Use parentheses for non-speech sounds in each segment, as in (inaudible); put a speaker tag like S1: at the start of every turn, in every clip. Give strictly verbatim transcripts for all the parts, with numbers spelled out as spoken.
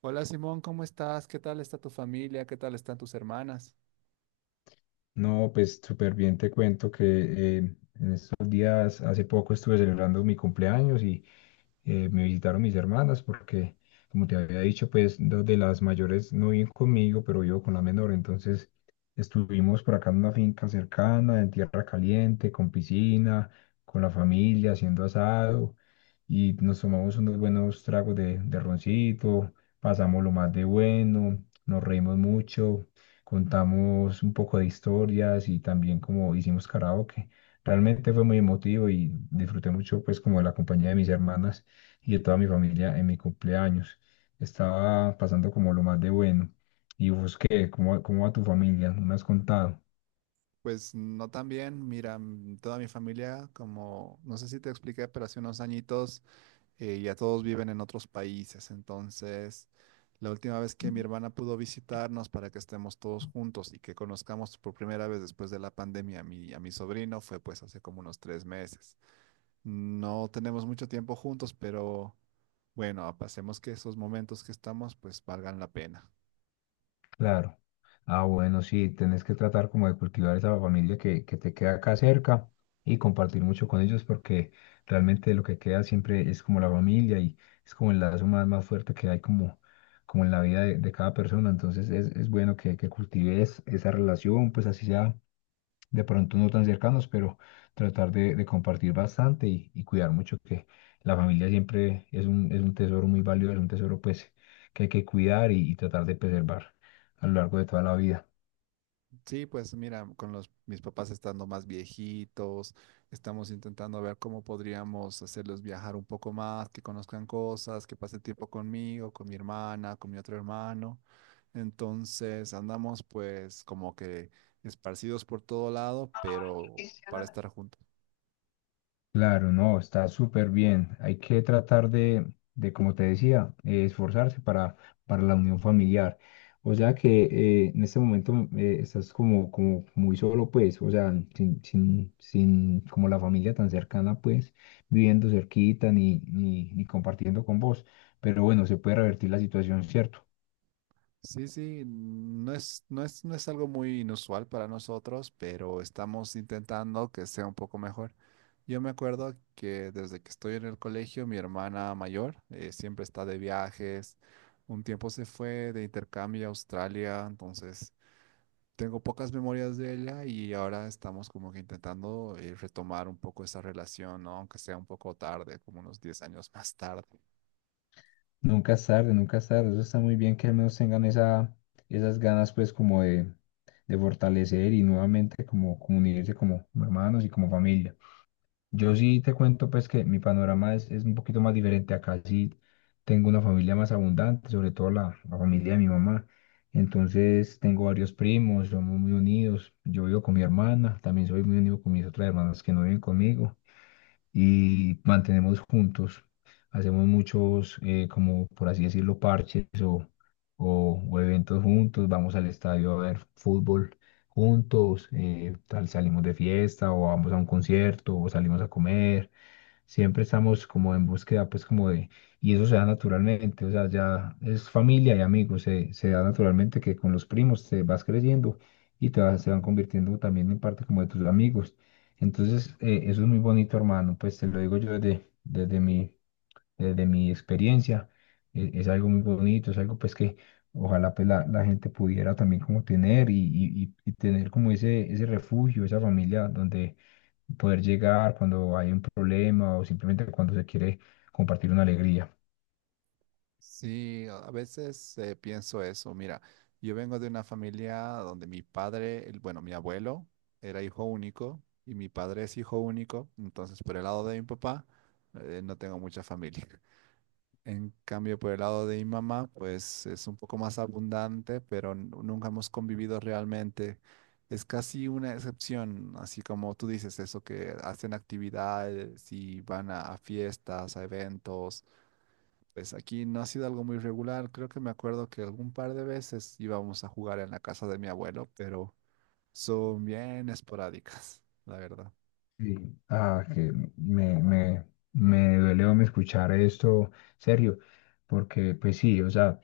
S1: Hola Simón, ¿cómo estás? ¿Qué tal está tu familia? ¿Qué tal están tus hermanas?
S2: No, pues súper bien, te cuento que eh, en estos días, hace poco estuve celebrando mi cumpleaños y eh, me visitaron mis hermanas porque, como te había dicho, pues dos de las mayores no viven conmigo, pero vivo con la menor. Entonces estuvimos por acá en una finca cercana, en tierra caliente, con piscina, con la familia, haciendo asado y nos tomamos unos buenos tragos de, de roncito, pasamos lo más de bueno, nos reímos mucho, contamos un poco de historias y también como hicimos karaoke. Realmente fue muy emotivo y disfruté mucho pues como de la compañía de mis hermanas y de toda mi familia en mi cumpleaños. Estaba pasando como lo más de bueno. ¿Y vos qué? ¿Cómo, cómo va tu familia? ¿No me has contado?
S1: Pues no tan bien, mira, mm, toda mi familia, como no sé si te expliqué, pero hace unos añitos eh, ya todos viven en otros países, entonces la última vez que mi hermana pudo visitarnos para que estemos todos juntos y que conozcamos por primera vez después de la pandemia a mi, a mi sobrino fue pues hace como unos tres meses. No tenemos mucho tiempo juntos, pero bueno, pasemos que esos momentos que estamos pues valgan la pena.
S2: Claro. Ah, bueno, sí, tenés que tratar como de cultivar esa familia que, que te queda acá cerca y compartir mucho con ellos porque realmente lo que queda siempre es como la familia y es como el lazo más, más fuerte que hay como, como en la vida de, de cada persona. Entonces es, es bueno que, que cultives esa relación, pues así sea de pronto no tan cercanos, pero tratar de, de compartir bastante y, y cuidar mucho que la familia siempre es un, es un tesoro muy valioso, es un tesoro pues que hay que cuidar y, y tratar de preservar a lo largo de toda la vida.
S1: Sí, pues mira, con los mis papás estando más viejitos, estamos intentando ver cómo podríamos hacerlos viajar un poco más, que conozcan cosas, que pase tiempo conmigo, con mi hermana, con mi otro hermano. Entonces andamos pues como que esparcidos por todo lado, pero para estar juntos.
S2: Claro, no, está súper bien. Hay que tratar de, de, como te decía, eh, esforzarse para, para la unión familiar. O sea que eh, en este momento eh, estás como, como muy solo, pues, o sea, sin, sin, sin como la familia tan cercana, pues, viviendo cerquita ni, ni, ni compartiendo con vos. Pero bueno, se puede revertir la situación, ¿cierto?
S1: Sí, sí, no es, no es, no es algo muy inusual para nosotros, pero estamos intentando que sea un poco mejor. Yo me acuerdo que desde que estoy en el colegio, mi hermana mayor eh, siempre está de viajes. Un tiempo se fue de intercambio a Australia, entonces tengo pocas memorias de ella y ahora estamos como que intentando eh, retomar un poco esa relación, ¿no? Aunque sea un poco tarde, como unos diez años más tarde.
S2: Nunca es tarde, nunca es tarde. Eso está muy bien que al menos tengan esa, esas ganas pues como de, de fortalecer y nuevamente como, como unirse como como hermanos y como familia. Yo sí te cuento pues que mi panorama es, es un poquito más diferente. Acá sí tengo una familia más abundante, sobre todo la, la familia de mi mamá. Entonces tengo varios primos, somos muy unidos. Yo vivo con mi hermana, también soy muy unido con mis otras hermanas que no viven conmigo y mantenemos juntos. Hacemos muchos, eh, como por así decirlo, parches o, o, o eventos juntos. Vamos al estadio a ver fútbol juntos, eh, tal, salimos de fiesta o vamos a un concierto o salimos a comer, siempre estamos como en búsqueda, pues como de, y eso se da naturalmente, o sea, ya es familia y amigos, se, se da naturalmente que con los primos te vas creyendo y te vas- se van convirtiendo también en parte como de tus amigos. Entonces, eh, eso es muy bonito, hermano, pues te lo digo yo desde, desde mi desde mi experiencia. e- Es, algo muy bonito, es algo pues que ojalá pues la, la gente pudiera también como tener y, y- y- y tener como ese, ese refugio, esa familia donde poder llegar cuando hay un problema o simplemente cuando se quiere compartir una alegría.
S1: Sí, a a veces eh, pienso eso. Mira, yo vengo de una familia donde mi padre, el- bueno, mi abuelo era hijo único y mi padre es hijo único. Entonces, por el lado de mi papá, eh, no tengo mucha familia. (laughs) En cambio, por el lado de mi mamá, pues es un poco más abundante, pero n- nunca hemos convivido realmente. Es casi una excepción, así como tú dices, eso que hacen actividades y van a a fiestas, a eventos pues aquí no ha sido algo muy regular. Creo que me acuerdo que algún par de veces íbamos a jugar en la casa de mi abuelo, pero son bien esporádicas, (laughs) la verdad.
S2: Sí, ah, que me, me, me duele me escuchar esto, serio, porque pues sí, o sea,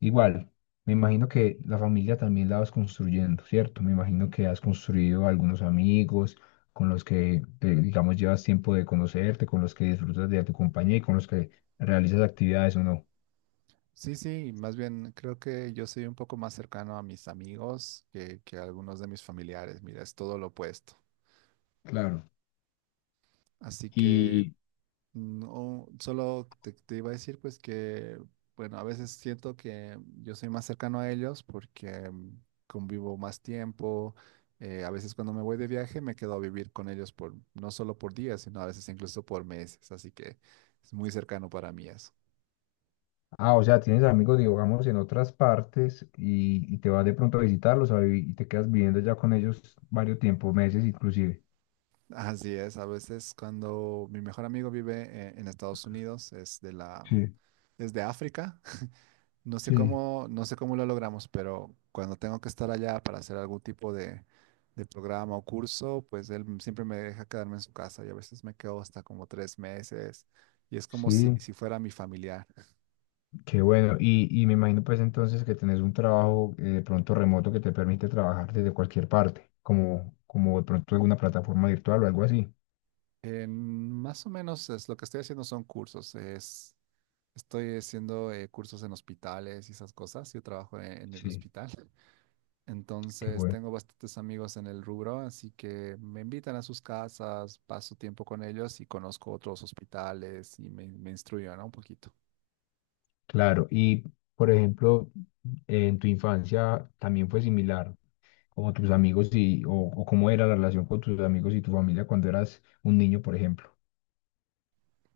S2: igual, me imagino que la familia también la vas construyendo, ¿cierto? Me imagino que has construido algunos amigos con los que, te- digamos, llevas tiempo de conocerte, con los que disfrutas de tu compañía y con los que realizas actividades o no.
S1: Sí, sí, más bien creo que yo soy un poco más cercano a mis amigos que, que a algunos de mis familiares. Mira, es todo lo opuesto.
S2: Claro.
S1: Así que
S2: Y
S1: no, solo te, te iba a decir pues que, bueno, a veces siento que yo soy más cercano a ellos porque mm, convivo más tiempo. Eh, a veces cuando me voy de viaje me quedo a vivir con ellos por no solo por días, sino a veces incluso por meses. Así que es muy cercano para mí eso.
S2: ah, o sea, tienes amigos, digamos, en otras partes y, y te vas de pronto a visitarlos a vi- y te quedas viviendo ya con ellos varios tiempos, meses inclusive.
S1: (laughs) Así es, a veces cuando mi mejor amigo vive eh, en Estados Unidos, es de la,
S2: Sí,
S1: es de África. No sé
S2: sí.
S1: cómo, no sé cómo lo logramos, pero cuando tengo que estar allá para hacer algún tipo de, de programa o curso, pues él m- siempre me deja quedarme en su casa y a veces me quedo hasta como tres meses y es como si,
S2: Sí,
S1: si fuera mi familiar.
S2: qué bueno. Y, y me imagino pues entonces que tenés un trabajo eh, de pronto remoto que te permite trabajar desde cualquier parte, como, como de pronto alguna plataforma virtual o algo así.
S1: En- más o menos es, lo que estoy haciendo son cursos, es, estoy haciendo eh, cursos en hospitales y esas cosas, yo trabajo en, en el
S2: Sí.
S1: hospital. (laughs)
S2: Qué
S1: Entonces
S2: bueno.
S1: tengo bastantes amigos en el rubro, así que me invitan a sus casas, paso tiempo con ellos y conozco otros hospitales y me, me instruyo, ¿no? Un poquito.
S2: Claro. Y por ejemplo, en tu infancia también fue similar, como tus amigos y, o, o cómo era la relación con tus amigos y tu familia cuando eras un niño, por ejemplo.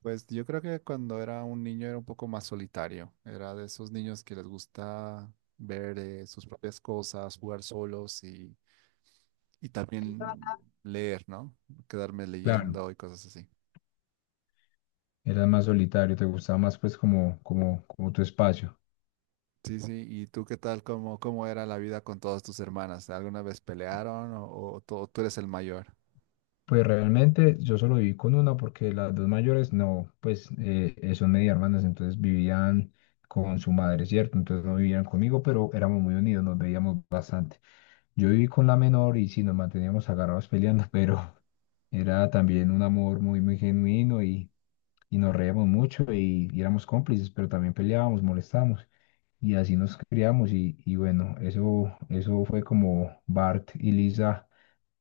S1: Pues yo creo que cuando era un niño era un poco más solitario. Era de esos niños que les gusta ver eh, sus propias cosas, jugar solos y, y también leer, ¿no? Quedarme
S2: Claro,
S1: leyendo y cosas así.
S2: eras más solitario, te gustaba más pues como, como, como tu espacio.
S1: Sí, sí. ¿Y tú qué tal? ¿Cómo, cómo era la vida con todas tus hermanas? ¿Alguna vez pelearon o, o tú tú eres el mayor?
S2: Pues realmente yo solo viví con una porque las dos mayores no, pues eh, eh, son media hermanas, entonces vivían con su madre, ¿cierto? Entonces no vivían conmigo, pero éramos muy unidos, nos veíamos bastante. Yo viví con la menor y sí, nos manteníamos agarrados peleando, pero (laughs) era también un amor muy, muy genuino y y nos reíamos mucho y, y éramos cómplices, pero también peleábamos, molestábamos y así nos criamos y, y bueno, eso, eso fue como Bart y Lisa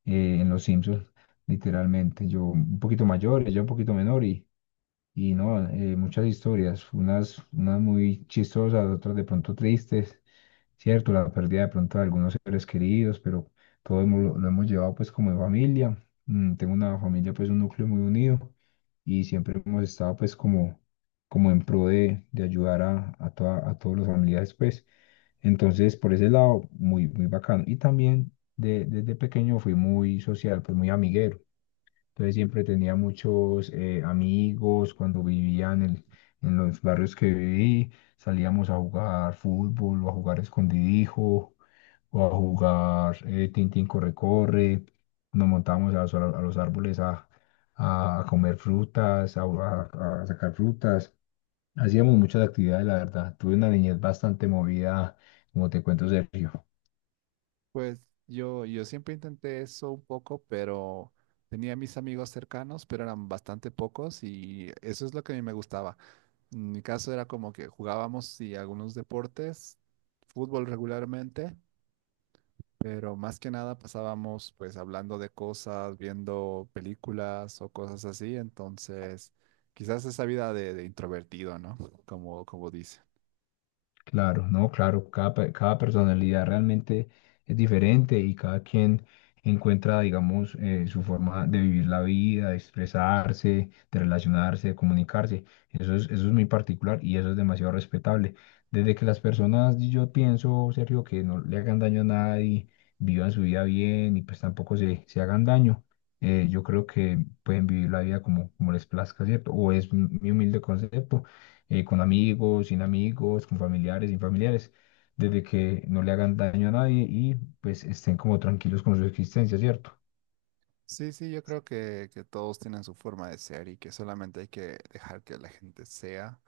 S2: eh, en Los Simpsons, literalmente. Yo un poquito mayor, ella un poquito menor y, y no, eh, muchas historias, unas, unas muy chistosas, otras de pronto tristes, cierto, la pérdida de pronto de algunos seres queridos, pero todo hemos- lo, lo hemos llevado pues como en familia. Mm, tengo una familia pues un núcleo muy unido y siempre hemos estado pues como, como en pro de, de ayudar a, a, toda- a todos los familiares pues. Entonces por ese lado muy, muy bacano. Y también de- desde pequeño fui muy social, pues muy amiguero. Entonces siempre tenía muchos eh, amigos cuando vivía en el- en los barrios que viví. Salíamos a jugar fútbol o a jugar escondidijo o a jugar eh, tintín corre-corre. Nos montábamos a, los a los árboles a, a comer frutas, a, a- a sacar frutas. Hacíamos muchas actividades, la verdad. Tuve una niñez bastante movida, como te cuento, Sergio.
S1: Pues yo, yo siempre intenté eso un poco, pero tenía mis amigos cercanos, pero eran bastante pocos y eso es lo que a mí me gustaba. En mi caso era como que jugábamos sí, algunos deportes, fútbol regularmente, pero más que nada pasábamos pues hablando de cosas, viendo películas o cosas así. Entonces, quizás esa vida de, de introvertido, ¿no? (laughs) Como, como dice.
S2: Claro, no, claro, cada, pe- cada personalidad realmente es diferente y cada quien encuentra, digamos, eh, su forma de vivir la vida, de expresarse, de relacionarse, de comunicarse. Eso es, eso es muy particular y eso es demasiado respetable. Desde que las personas, yo pienso, Sergio, que no le hagan daño a nadie, vivan su vida bien y pues tampoco se, se hagan daño, eh, yo creo que pueden vivir la vida como, como les plazca, ¿cierto? O es mi mi humilde concepto, eh, con amigos, sin amigos, con familiares, sin familiares, desde que no le hagan daño a nadie y pues estén como tranquilos con su existencia, ¿cierto?
S1: Sí, sí, yo creo que, que todos tienen su forma de ser y que solamente hay que dejar que la gente sea.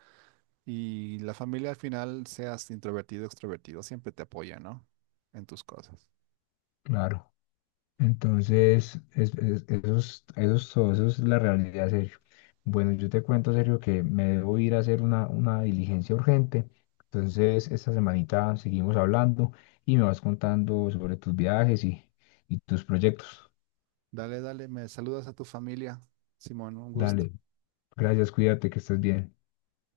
S1: Y la familia al final, seas introvertido o extrovertido, siempre te apoya, ¿no? En tus cosas.
S2: Claro. Entonces, es, es- eso es, eso es todo, eso es la realidad, Sergio. Bueno, yo te cuento, Sergio, que me debo ir a hacer una, una diligencia urgente. Entonces, esta semanita seguimos hablando y me vas contando sobre tus viajes y, y tus proyectos.
S1: Dale, dale, me saludas a tu familia, Simón, un gusto.
S2: Dale, gracias, cuídate, que estés bien.